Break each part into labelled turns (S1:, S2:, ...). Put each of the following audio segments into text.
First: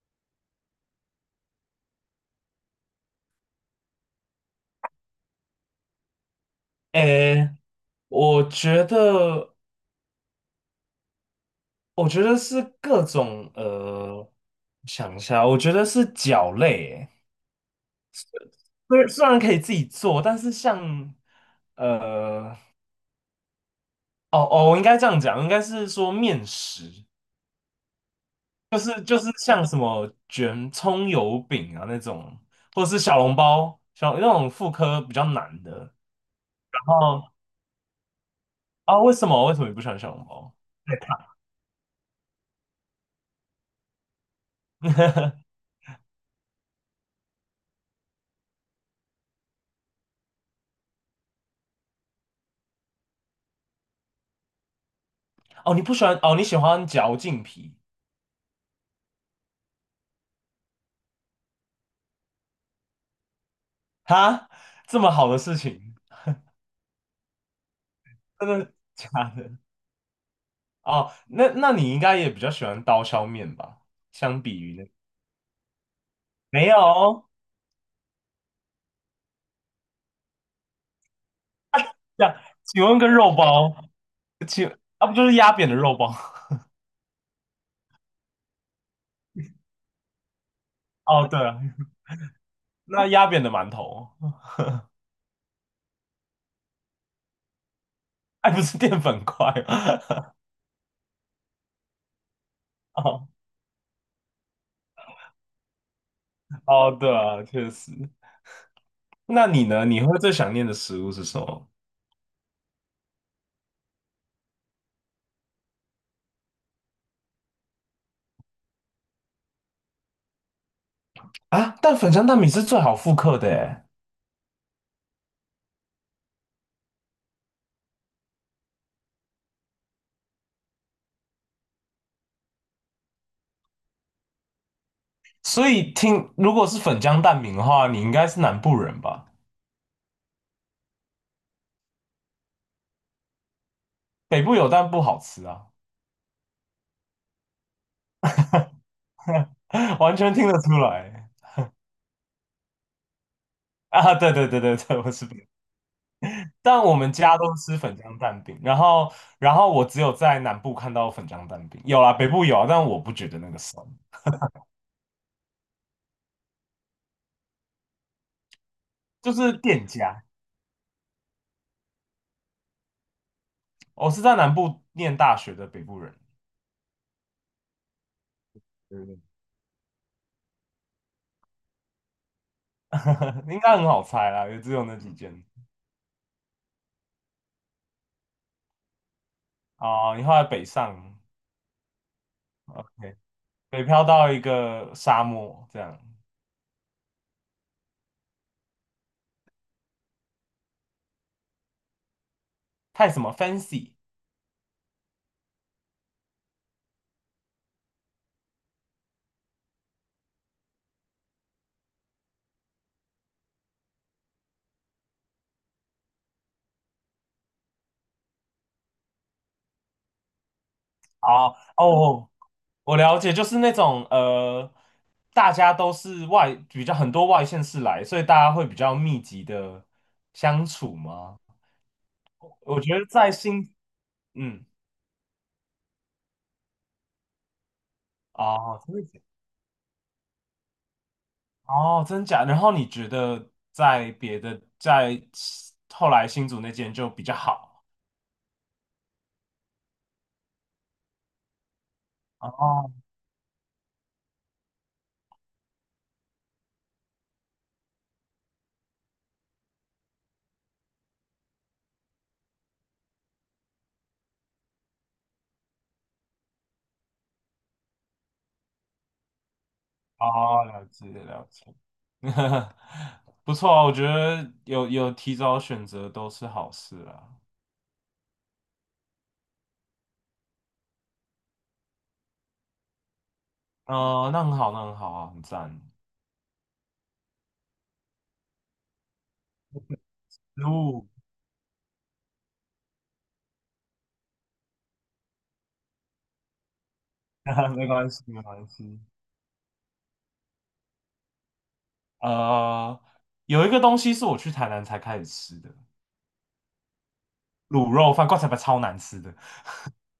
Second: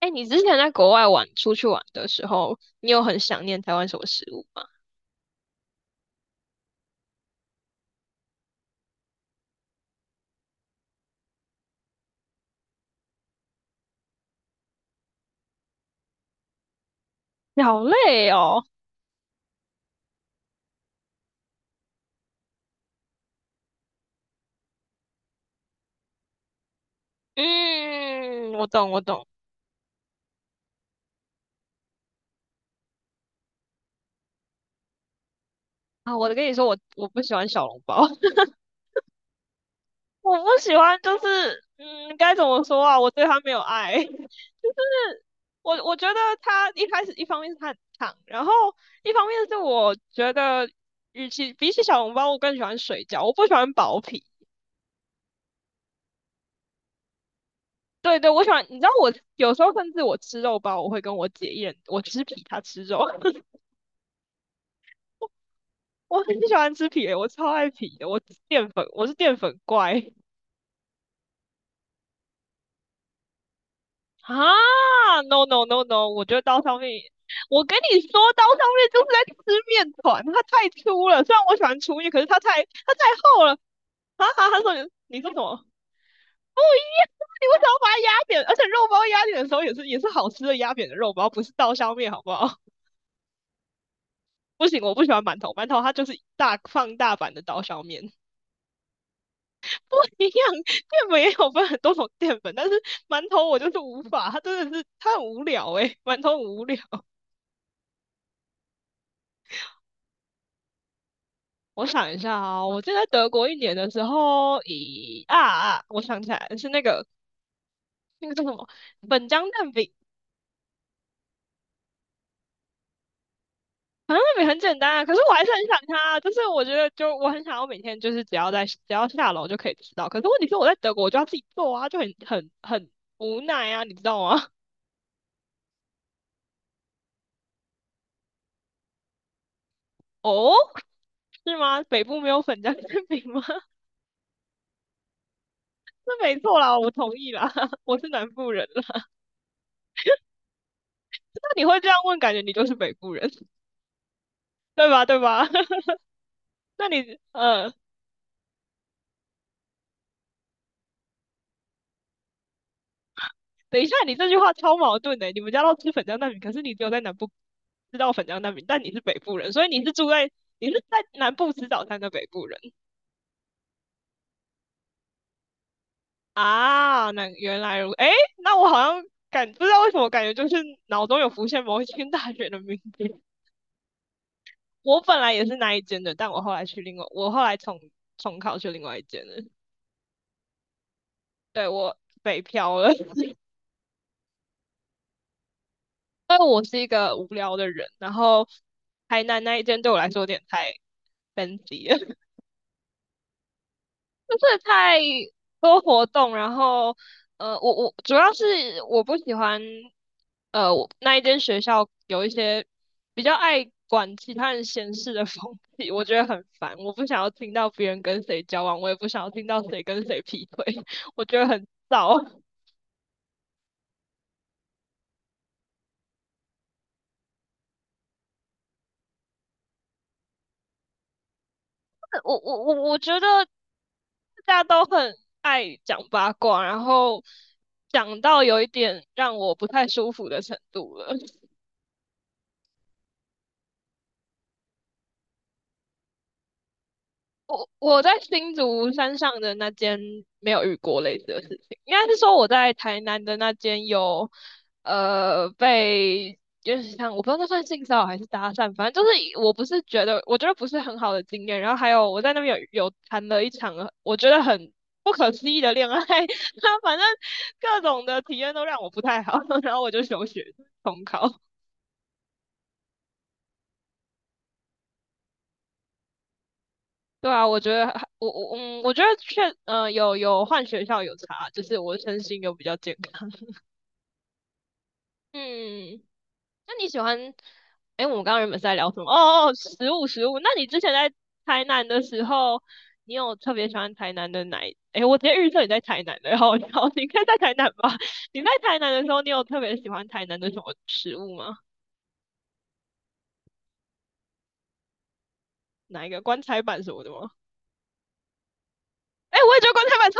S1: 哎，你之前在国外玩，出去玩的时候，你有很想念台湾什么食物吗？
S2: 诶，我觉得，我觉得是各种想一下，我觉得是脚类诶。
S1: 你好累哦。
S2: 虽然可以自己做，但是像呃，哦哦，我应该这样讲，应该是说面食，
S1: 嗯，我
S2: 就
S1: 懂，我
S2: 是就
S1: 懂。
S2: 是像什么卷葱油饼啊那种，或者是小笼包，那种妇科比较难的。
S1: 啊，我跟你说，我
S2: 然
S1: 我不
S2: 后
S1: 喜欢小笼包。
S2: 啊，为什么你不喜欢小笼
S1: 我不
S2: 包？
S1: 喜欢，就是该怎么说啊？我对它没有爱。我觉得他一开始一方面是他很烫，然后一方面是我觉得，与其比起小笼包，我更喜欢水饺，我不喜欢薄皮。
S2: 哦，你不喜欢哦，你喜欢嚼劲皮。
S1: 对对，我喜欢。你知道我有时候甚至我吃肉包，我会跟我姐一人，我吃皮，她吃肉。
S2: 哈，这么好的事情。
S1: 我很喜欢吃皮的，我超爱皮的。
S2: 真的
S1: 我
S2: 假
S1: 是淀
S2: 的？
S1: 粉怪。
S2: 哦，那你应该也比较喜欢刀削面吧？相比于那。
S1: 啊！No no no no,
S2: 没有哦。
S1: 我跟你说，刀削面就是在吃面团，它太粗了。虽然我喜欢粗面，可
S2: 这
S1: 是
S2: 样，
S1: 它太
S2: 请
S1: 它
S2: 问
S1: 太
S2: 跟肉
S1: 厚了。
S2: 包，
S1: 哈哈，他
S2: 请
S1: 说你
S2: 啊不
S1: 你
S2: 就
S1: 说
S2: 是
S1: 什
S2: 压
S1: 么？
S2: 扁的肉包？
S1: 不，你为什么要把它压扁？而且肉包压扁的时候也是好吃的，压扁的 肉
S2: 哦，
S1: 包，
S2: 对
S1: 不是
S2: 啊，
S1: 刀削面，好不好？
S2: 那压扁的馒头。
S1: 不行，我不喜欢馒头，馒头它就是放大版的刀削面。
S2: 哎，不是淀粉块。
S1: 不一 样。淀粉也有分很多种淀粉，但是馒
S2: 哦
S1: 头我就是无法。它真的是它很无聊诶、欸馒头很无聊。
S2: 哦，对 啊，确实。那你呢？你会最想念的食物是什么
S1: 我想一下啊、哦，我记得在德国一年的时候，咦啊啊，我想起来是那个叫什么粉浆蛋饼，
S2: 啊？但粉浆蛋饼是最好复刻的诶，
S1: 好像也很简单啊，可是我还是很想它啊。就是我觉得，就我很想要每天就是只要下楼就可以吃到，可是问题是我在德国我就要自己做啊，就很无奈啊，你知道吗？
S2: 所以如果是粉浆蛋饼的话，你应该是南部人吧？
S1: 哦，是吗？北部没有粉浆馅饼吗？
S2: 北部有但不好吃啊。
S1: 那没错啦，我同意啦。我是南部人了。
S2: 完全听得出来。
S1: 那你会这样问，感觉你就是北部人。
S2: 啊！对对对 对
S1: 对
S2: 对，
S1: 吧？
S2: 我
S1: 对
S2: 是
S1: 吧？
S2: 北 但
S1: 那
S2: 我们
S1: 你
S2: 家都
S1: 呃，
S2: 吃粉浆蛋饼，然后我只有在南部看到粉浆蛋饼。有啊，北部有啊，但我不觉得那个
S1: 等
S2: 酸。
S1: 一下，你这句话超矛盾的欸。你们家都吃粉浆蛋饼，可是你只有在南部知道粉浆蛋饼，但你是北
S2: 就
S1: 部人，
S2: 是
S1: 所以
S2: 店家。
S1: 你是在南部吃早餐的北部人
S2: 我是在南部念大学的北部人。
S1: 啊。那原来如，哎，那 我好
S2: 对
S1: 像
S2: 对对
S1: 不知道为什么感觉就是脑中有浮现某一间大学的名字。
S2: 应该很好猜啦，也只有那
S1: 我
S2: 几
S1: 本来
S2: 间。
S1: 也是那一间的，但我后来重考去另外一间的。
S2: 哦，你后来北上
S1: 对，我北漂了。
S2: ，OK。
S1: 因
S2: 北漂到一个沙漠，这样。
S1: 为我是一个无聊的人。然后台南那一间对我来说有点太 fancy 了。
S2: 太什么 fancy。
S1: 就是太多活动，然后我主要是我不喜欢我那一间学校有一些比较爱管其他人闲事的风气，我觉得很烦。我不想要听到别人跟谁交往，我也不想要听到谁跟谁劈腿。我觉得
S2: 哦
S1: 很
S2: 哦，
S1: 燥。
S2: 我了解，就是那种大家都是外，比较很多外县市来，所以大家会比较密集的相处吗？
S1: 我我我
S2: 我
S1: 我
S2: 觉得
S1: 觉得
S2: 在新，
S1: 大家
S2: 嗯。
S1: 都很爱讲八卦，然后讲到有一
S2: 哦，
S1: 点让我不太舒服的程度了。
S2: 真假？然后你觉得在别的，在后来新竹那间就比较
S1: 我
S2: 好？
S1: 我在新竹山上的那间没有遇过类似的事情。应该是说我在
S2: 哦，
S1: 台南的那间有，被就是像我不知道那算性骚扰还是搭讪，反正就是我觉得不是很好的经验。然后还有我在那边有谈了一场我觉得很不可思议的恋爱。他反正各种的体验都让我不太好。然后我就休学
S2: 哦，了
S1: 重
S2: 解
S1: 考。
S2: 了解。不错啊，我觉得有提早选择都是好事啊。
S1: 对啊，我觉得还我我嗯，我觉得有换学校有差，就是我身心有比较健康。
S2: 嗯、那很好，那很好啊，很赞。
S1: 嗯，那你喜欢？哎，我们刚刚原本是在聊什么？哦哦，食物食物。那你之前
S2: 哦。
S1: 在台南的时候，你有特别喜欢台南的哪一？哎，我直接预测你在台南的，好，好，你应该在台南
S2: 没
S1: 吧？
S2: 关系，没
S1: 你在
S2: 关
S1: 台南
S2: 系。
S1: 的时候，你有特别喜欢台南的什么食物吗？
S2: 呃，有一个东西是我去台南才开始吃的。
S1: 哪一个棺材板什么的吗？
S2: 卤肉饭，棺材板超难吃的，
S1: 哎，我也觉得棺材板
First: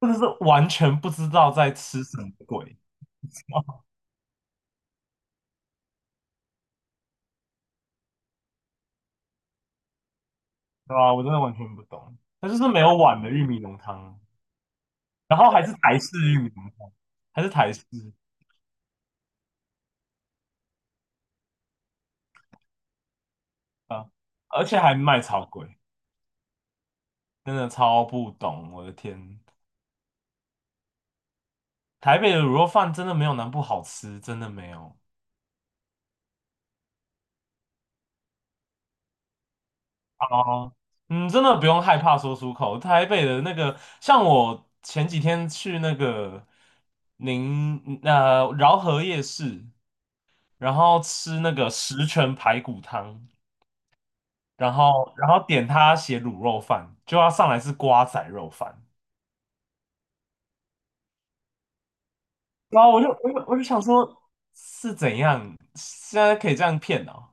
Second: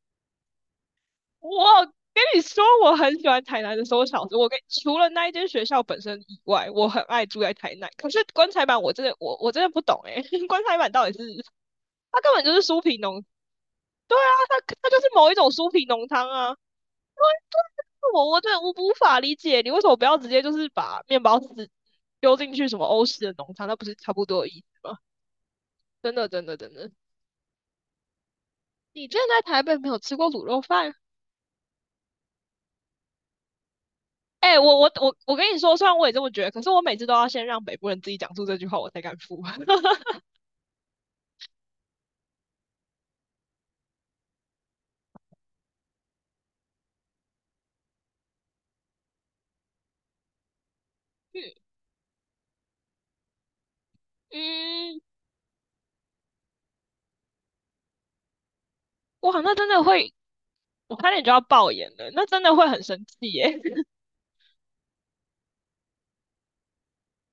S2: 真的是完全不知道在
S1: 我
S2: 吃什
S1: 跟
S2: 么
S1: 你说，
S2: 鬼。
S1: 我很喜欢台南的 收小子。除了那一间学校本身以外，我很爱住在台南。可是棺材板，我真的不懂诶、欸。 棺材板
S2: 对
S1: 到底
S2: 吧？
S1: 是
S2: 我真的完全不懂，
S1: 它根本
S2: 它
S1: 就
S2: 就
S1: 是
S2: 是
S1: 酥
S2: 没有
S1: 皮
S2: 碗
S1: 浓，
S2: 的玉米浓
S1: 对
S2: 汤。
S1: 啊，它就是某一
S2: 然
S1: 种
S2: 后还
S1: 酥
S2: 是
S1: 皮
S2: 台
S1: 浓
S2: 式
S1: 汤
S2: 玉米
S1: 啊。
S2: 浓汤，
S1: 对
S2: 还是台式
S1: 对，我真的无法理解，你为什么不要直接就是把面包纸丢进去什么欧式的浓汤？那不是
S2: 啊。
S1: 差不多的意
S2: 而且
S1: 思
S2: 还
S1: 吗？
S2: 卖超贵，
S1: 真的真的真的，
S2: 真的超不懂，我的
S1: 你之前
S2: 天。
S1: 在台北没有吃过卤肉饭？
S2: 台北的卤肉饭真的没有南部好吃，真的
S1: 哎、欸
S2: 没
S1: 我我
S2: 有。
S1: 我我跟你说，虽然我也这么觉得，可是我每次都要先让北部人自己讲出这句话，我才敢付。
S2: 哦，嗯，真的不用害怕说出口。台北的那个，像我前几天去那个饶河夜市，然后吃那个十全排骨汤，然
S1: 嗯，
S2: 后然后点他写卤肉饭，就要上来是瓜仔肉饭。
S1: 哇，那真的会，我差点就要爆眼了。那真的会很
S2: 然后我
S1: 生
S2: 就我
S1: 气
S2: 就我
S1: 耶。
S2: 就想 说，是怎样现在可以这样骗哦？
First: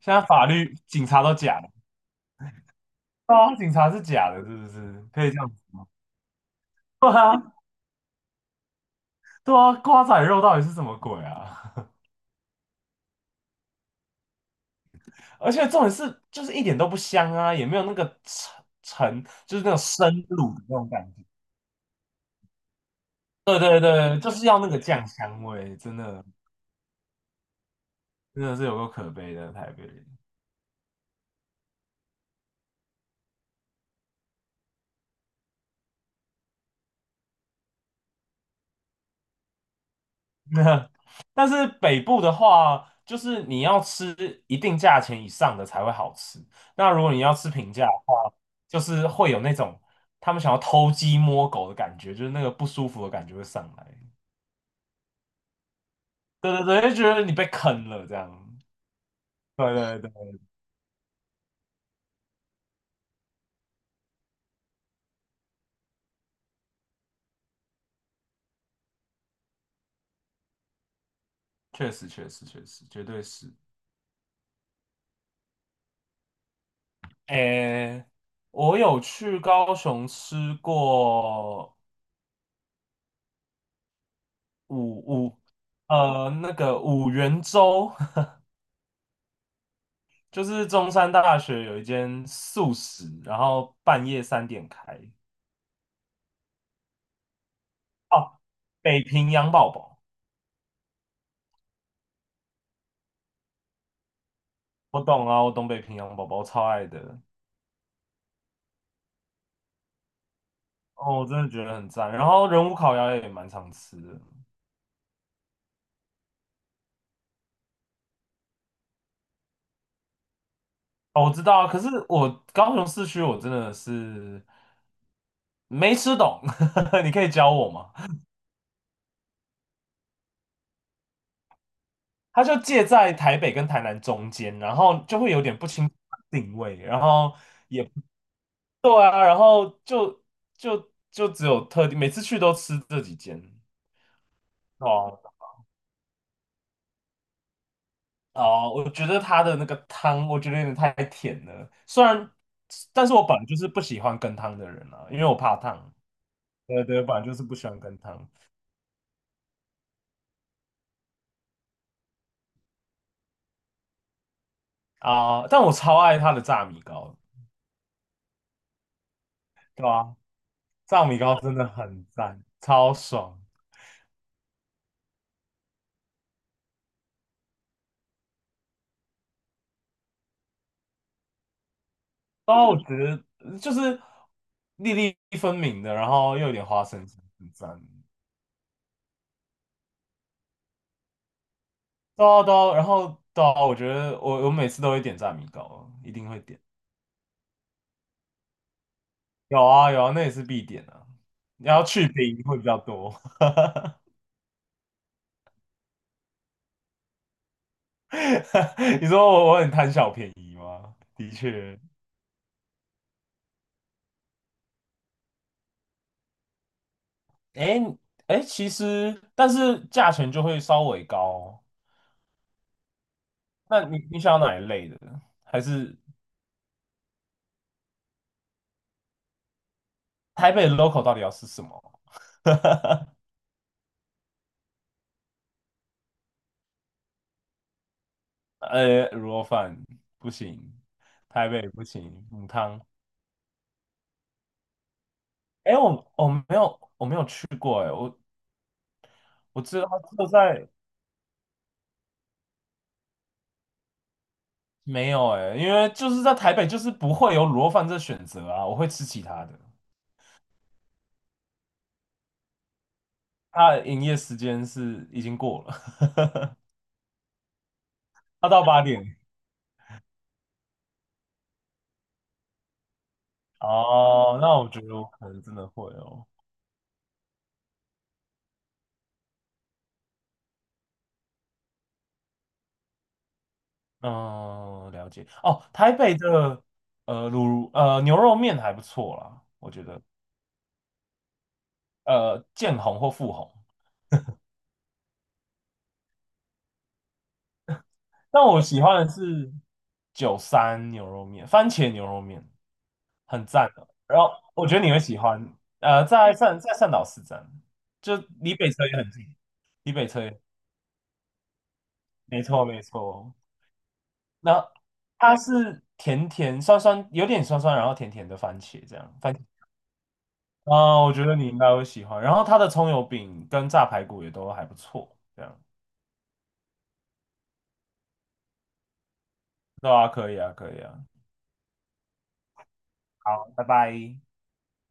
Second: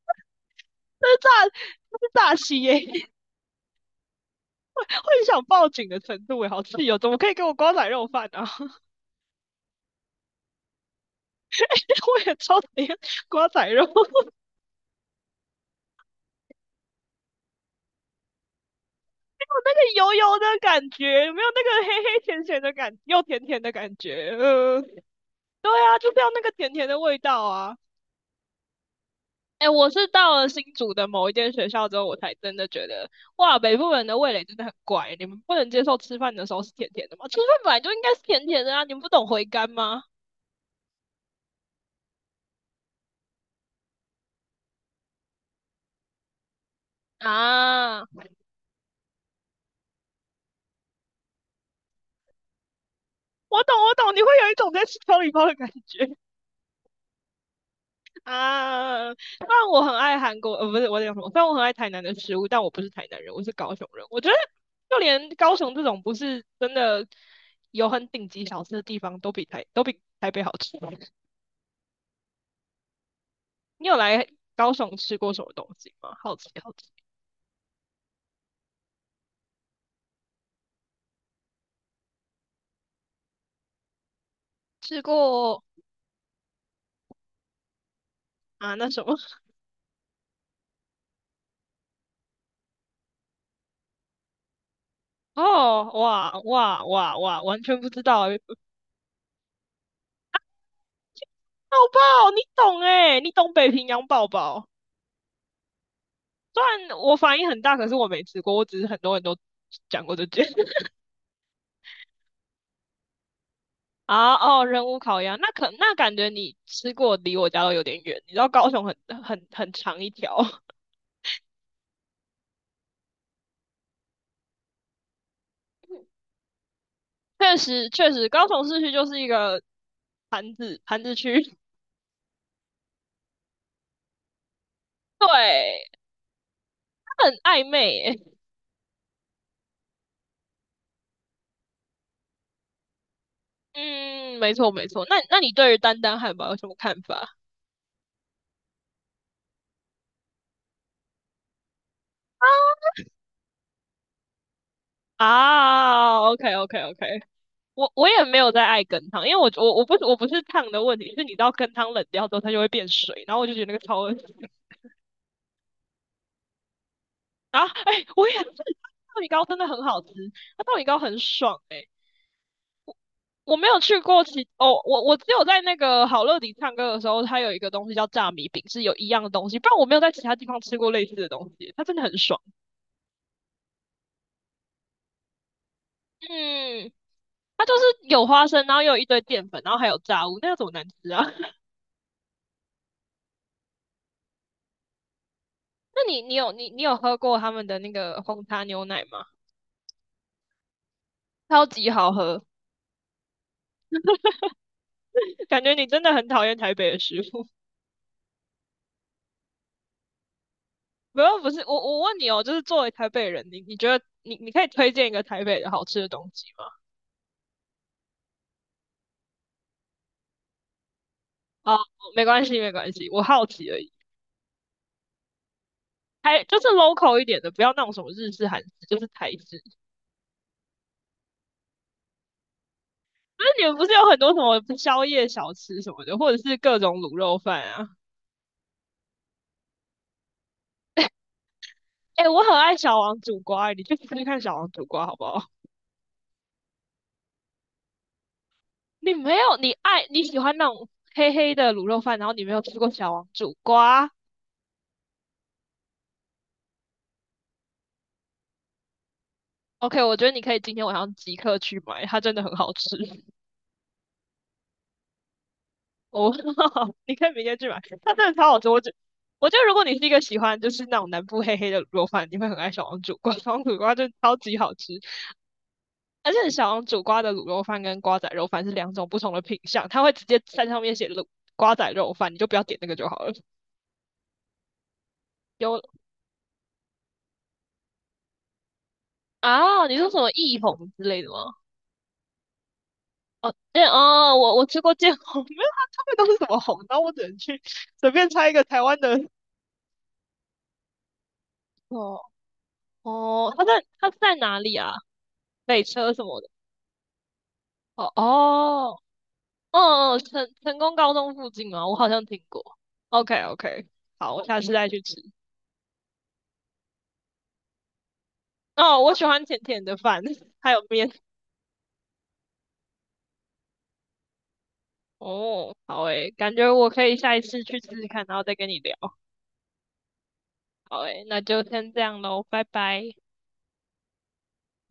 S2: 现在法律警
S1: 那是
S2: 察
S1: 诈，
S2: 都假的。
S1: 那是诈欺耶。
S2: 对啊，警察是假的，是不是？
S1: 会
S2: 可以这
S1: 想
S2: 样子？
S1: 报警的程度耶，好气哦！怎
S2: 对
S1: 么可以给
S2: 啊，
S1: 我瓜仔肉饭啊？
S2: 对啊，瓜仔肉到底是什么鬼啊？
S1: 我也超讨厌瓜仔肉。我
S2: 而且重点是，就是一点都不香啊，也没有那个沉沉，就是那
S1: 那
S2: 种
S1: 个
S2: 生
S1: 油油的
S2: 卤的那
S1: 感
S2: 种感觉。
S1: 觉，有没有那个黑黑甜甜的又甜
S2: 对
S1: 甜的
S2: 对
S1: 感
S2: 对，
S1: 觉？
S2: 就是要那个酱香味，
S1: 对
S2: 真
S1: 啊，就是
S2: 的。
S1: 要那个甜甜的味道啊。
S2: 真的是有够可悲的
S1: 哎，
S2: 台北。
S1: 我是到了新竹的某一间学校之后，我才真的觉得，哇，北部人的味蕾真的很怪。你们不能接受吃饭的时候是甜甜的吗？吃饭本来就应该是甜甜的啊，你们不懂回甘吗？
S2: 那。 但是北部的话，就是你要吃一定价钱以上的才会好吃。那如果你要吃平价的
S1: 啊，
S2: 话，就是会有那种他们想要偷鸡摸狗的感觉，就是那个不舒服的感觉会
S1: 我
S2: 上
S1: 懂，我
S2: 来。
S1: 懂。你会有一种在吃调理包的感觉
S2: 对对对，就觉得你被坑了这样。
S1: 啊。虽然
S2: 对
S1: 我很
S2: 对
S1: 爱
S2: 对，
S1: 韩国，不是，我讲什么，虽然我很爱台南的食物，但我不是台南人，我是高雄人。我觉得就连高雄这种不是真的有很顶级小吃的地方，都都比台北好吃。
S2: 确实确实确实，绝对是。
S1: 你有来高雄吃过什么东西吗？好奇好奇。
S2: 诶，我有去高雄吃过五
S1: 吃
S2: 五，
S1: 过
S2: 呃，那个五元粥。
S1: 啊那什么？
S2: 就是中山大学有一间素食，然后半夜3点开。
S1: 哦，哇哇哇哇，完全不知道欸。
S2: 哦，北平洋宝宝，
S1: 不好，你懂哎、你懂北平洋宝宝。
S2: 我懂啊，我懂北平洋宝宝，我
S1: 虽
S2: 超爱
S1: 然我
S2: 的。
S1: 反应很大，可是我没吃过，我只是很多人都讲过这件。
S2: 哦，我真的觉得很赞。然后人武烤鸭也蛮常吃的。
S1: 啊哦，人无烤鸭，那可那感觉你吃过离我家都有点远。你知道高雄很长一条。
S2: 哦，我知道啊。可是我高雄市区我真的是没吃懂。你可以教
S1: 确
S2: 我
S1: 实
S2: 吗？
S1: 确实，高雄市区就是一个盘子盘子区。
S2: 它就介在台北跟台南中间，然后就会有点不清
S1: 对，
S2: 楚定位，然
S1: 它很
S2: 后
S1: 暧
S2: 也不
S1: 昧、欸。
S2: 对啊。然后就只有特定，每次去都吃这几间。
S1: 嗯，没错没错。那
S2: 哦
S1: 那你对于丹丹汉堡有什么看法？
S2: 哦，我觉得它的那个汤，我觉得有点太甜了，虽然，但是我本来就是不喜欢羹汤的人啊，因为我怕烫。
S1: 啊，OK OK
S2: 对对，
S1: OK,
S2: 本来就是不喜欢
S1: 我
S2: 羹
S1: 我也
S2: 汤
S1: 没有在爱羹汤，因为我不是烫的问题，是你知道羹汤冷掉之后它就会变水，然后我就觉得那个超恶心。
S2: 啊，但我超爱它的炸米糕。
S1: 然后哎、我也是，豆米糕真的很
S2: 对吧、
S1: 好吃，
S2: 啊
S1: 它豆米糕
S2: 炸米
S1: 很
S2: 糕真
S1: 爽
S2: 的
S1: 哎、
S2: 很赞，超爽。
S1: 我没有去过其哦，我只有在那个好乐迪唱歌的时候，它有一个东西叫炸米饼，是有一样的东西，不然我没有在其他地方吃过类似的东西，它真的很爽。
S2: 哦，我觉得就是粒粒分明的，然后又有点花
S1: 嗯，
S2: 生酱很
S1: 它就
S2: 赞。
S1: 是有花生，然后又有一堆淀粉，然后还有炸物，那要怎么难吃啊？
S2: 对啊对啊然后对啊我觉得我每次都会点炸米糕，
S1: 那
S2: 一
S1: 你
S2: 定
S1: 你
S2: 会
S1: 有
S2: 点。
S1: 你你有喝过他们的那个红茶牛奶吗？
S2: 有啊有啊，那也是必点啊。
S1: 超
S2: 你要
S1: 级
S2: 去
S1: 好
S2: 冰
S1: 喝。
S2: 会比较多。
S1: 感觉你真的很讨厌台北的食物。
S2: 你说我很贪小便宜吗？
S1: 不
S2: 的
S1: 要，不是，我
S2: 确。
S1: 我问你哦，就是作为台北人，你觉得你可以推荐一个台北的好吃的东西吗？
S2: 哎哎，诶其实但是价钱就会稍微高哦。
S1: 哦，没关系没关系，我好奇而
S2: 那
S1: 已。
S2: 你想要哪一类的？还是
S1: 还就是 local 一点的，不要那种什么日式、韩式，就是台式。
S2: 台北 local 到底要吃什么？
S1: 那你们不是有很多什么宵夜小吃什么的，或者是各种卤肉饭啊？
S2: 卤肉饭不行，台北不行，
S1: 哎、我
S2: 母
S1: 很爱
S2: 汤。
S1: 小王煮瓜，你去试试看小王煮瓜好不好？
S2: 哎，我没有去过哎。我
S1: 你没有，
S2: 我知道它
S1: 你
S2: 就
S1: 喜欢那
S2: 在
S1: 种黑黑的卤肉饭，然后你没有吃过小王煮瓜。
S2: 没有哎，因为就是在台北就是不会有卤肉饭这选择啊，我会吃其他的。
S1: OK,我觉得你可以今天晚上即刻去买，它真的很好吃。
S2: 它的营业时间是已经过了。
S1: 哦。你可以明天去买，它真的 超
S2: 它
S1: 好
S2: 到
S1: 吃。我
S2: 八
S1: 觉
S2: 点。
S1: 我觉得如果你是一个喜欢就是那种南部黑黑的卤肉饭，你会很爱小王煮瓜。小王煮瓜真的超
S2: 哦，
S1: 级
S2: 那我
S1: 好
S2: 觉得
S1: 吃。
S2: 我可能真的会哦。
S1: 而且小王煮瓜的卤肉饭跟瓜仔肉饭是两种不同的品相，它会直接在上面写卤瓜仔肉饭，你就不要点那个就好了。
S2: 嗯，了解。哦，
S1: 有
S2: 台北的呃卤呃牛肉面还不错啦，我觉
S1: 啊，你
S2: 得
S1: 说什么艺红之类的吗？
S2: 见红或富红。
S1: 哦，我吃过见红。没有，他们都是什么红，然后我只能去随便
S2: 但
S1: 猜一
S2: 我
S1: 个
S2: 喜
S1: 台湾
S2: 欢的
S1: 的。
S2: 是九三牛肉面，番茄牛
S1: 哦
S2: 肉面很
S1: 哦，
S2: 赞的。
S1: 他
S2: 然后
S1: 在哪
S2: 我
S1: 里
S2: 觉得你
S1: 啊？
S2: 会喜欢。
S1: 北车什么的？
S2: 在善导市站，
S1: 哦
S2: 就离北车也
S1: 哦
S2: 很近。离北
S1: 哦，
S2: 车也
S1: 成功高中附近吗？我好像听
S2: 没错
S1: 过。
S2: 没错。
S1: OK OK,好，我下
S2: 那
S1: 次再去吃。
S2: 它是甜甜酸酸，有点酸酸，然后甜甜的番茄这
S1: 哦，我
S2: 样。
S1: 喜欢甜甜的饭，还有
S2: 啊、
S1: 面。
S2: 我觉得你应该会喜欢。然后它的葱油饼跟炸排骨也都还不错，这样。
S1: 哦，好诶，感觉我可以下一次去试试看，然后再跟你聊。
S2: 对啊，可以啊，可以
S1: 好
S2: 啊。
S1: 诶，那就先这样喽，拜拜。
S2: 好，拜拜。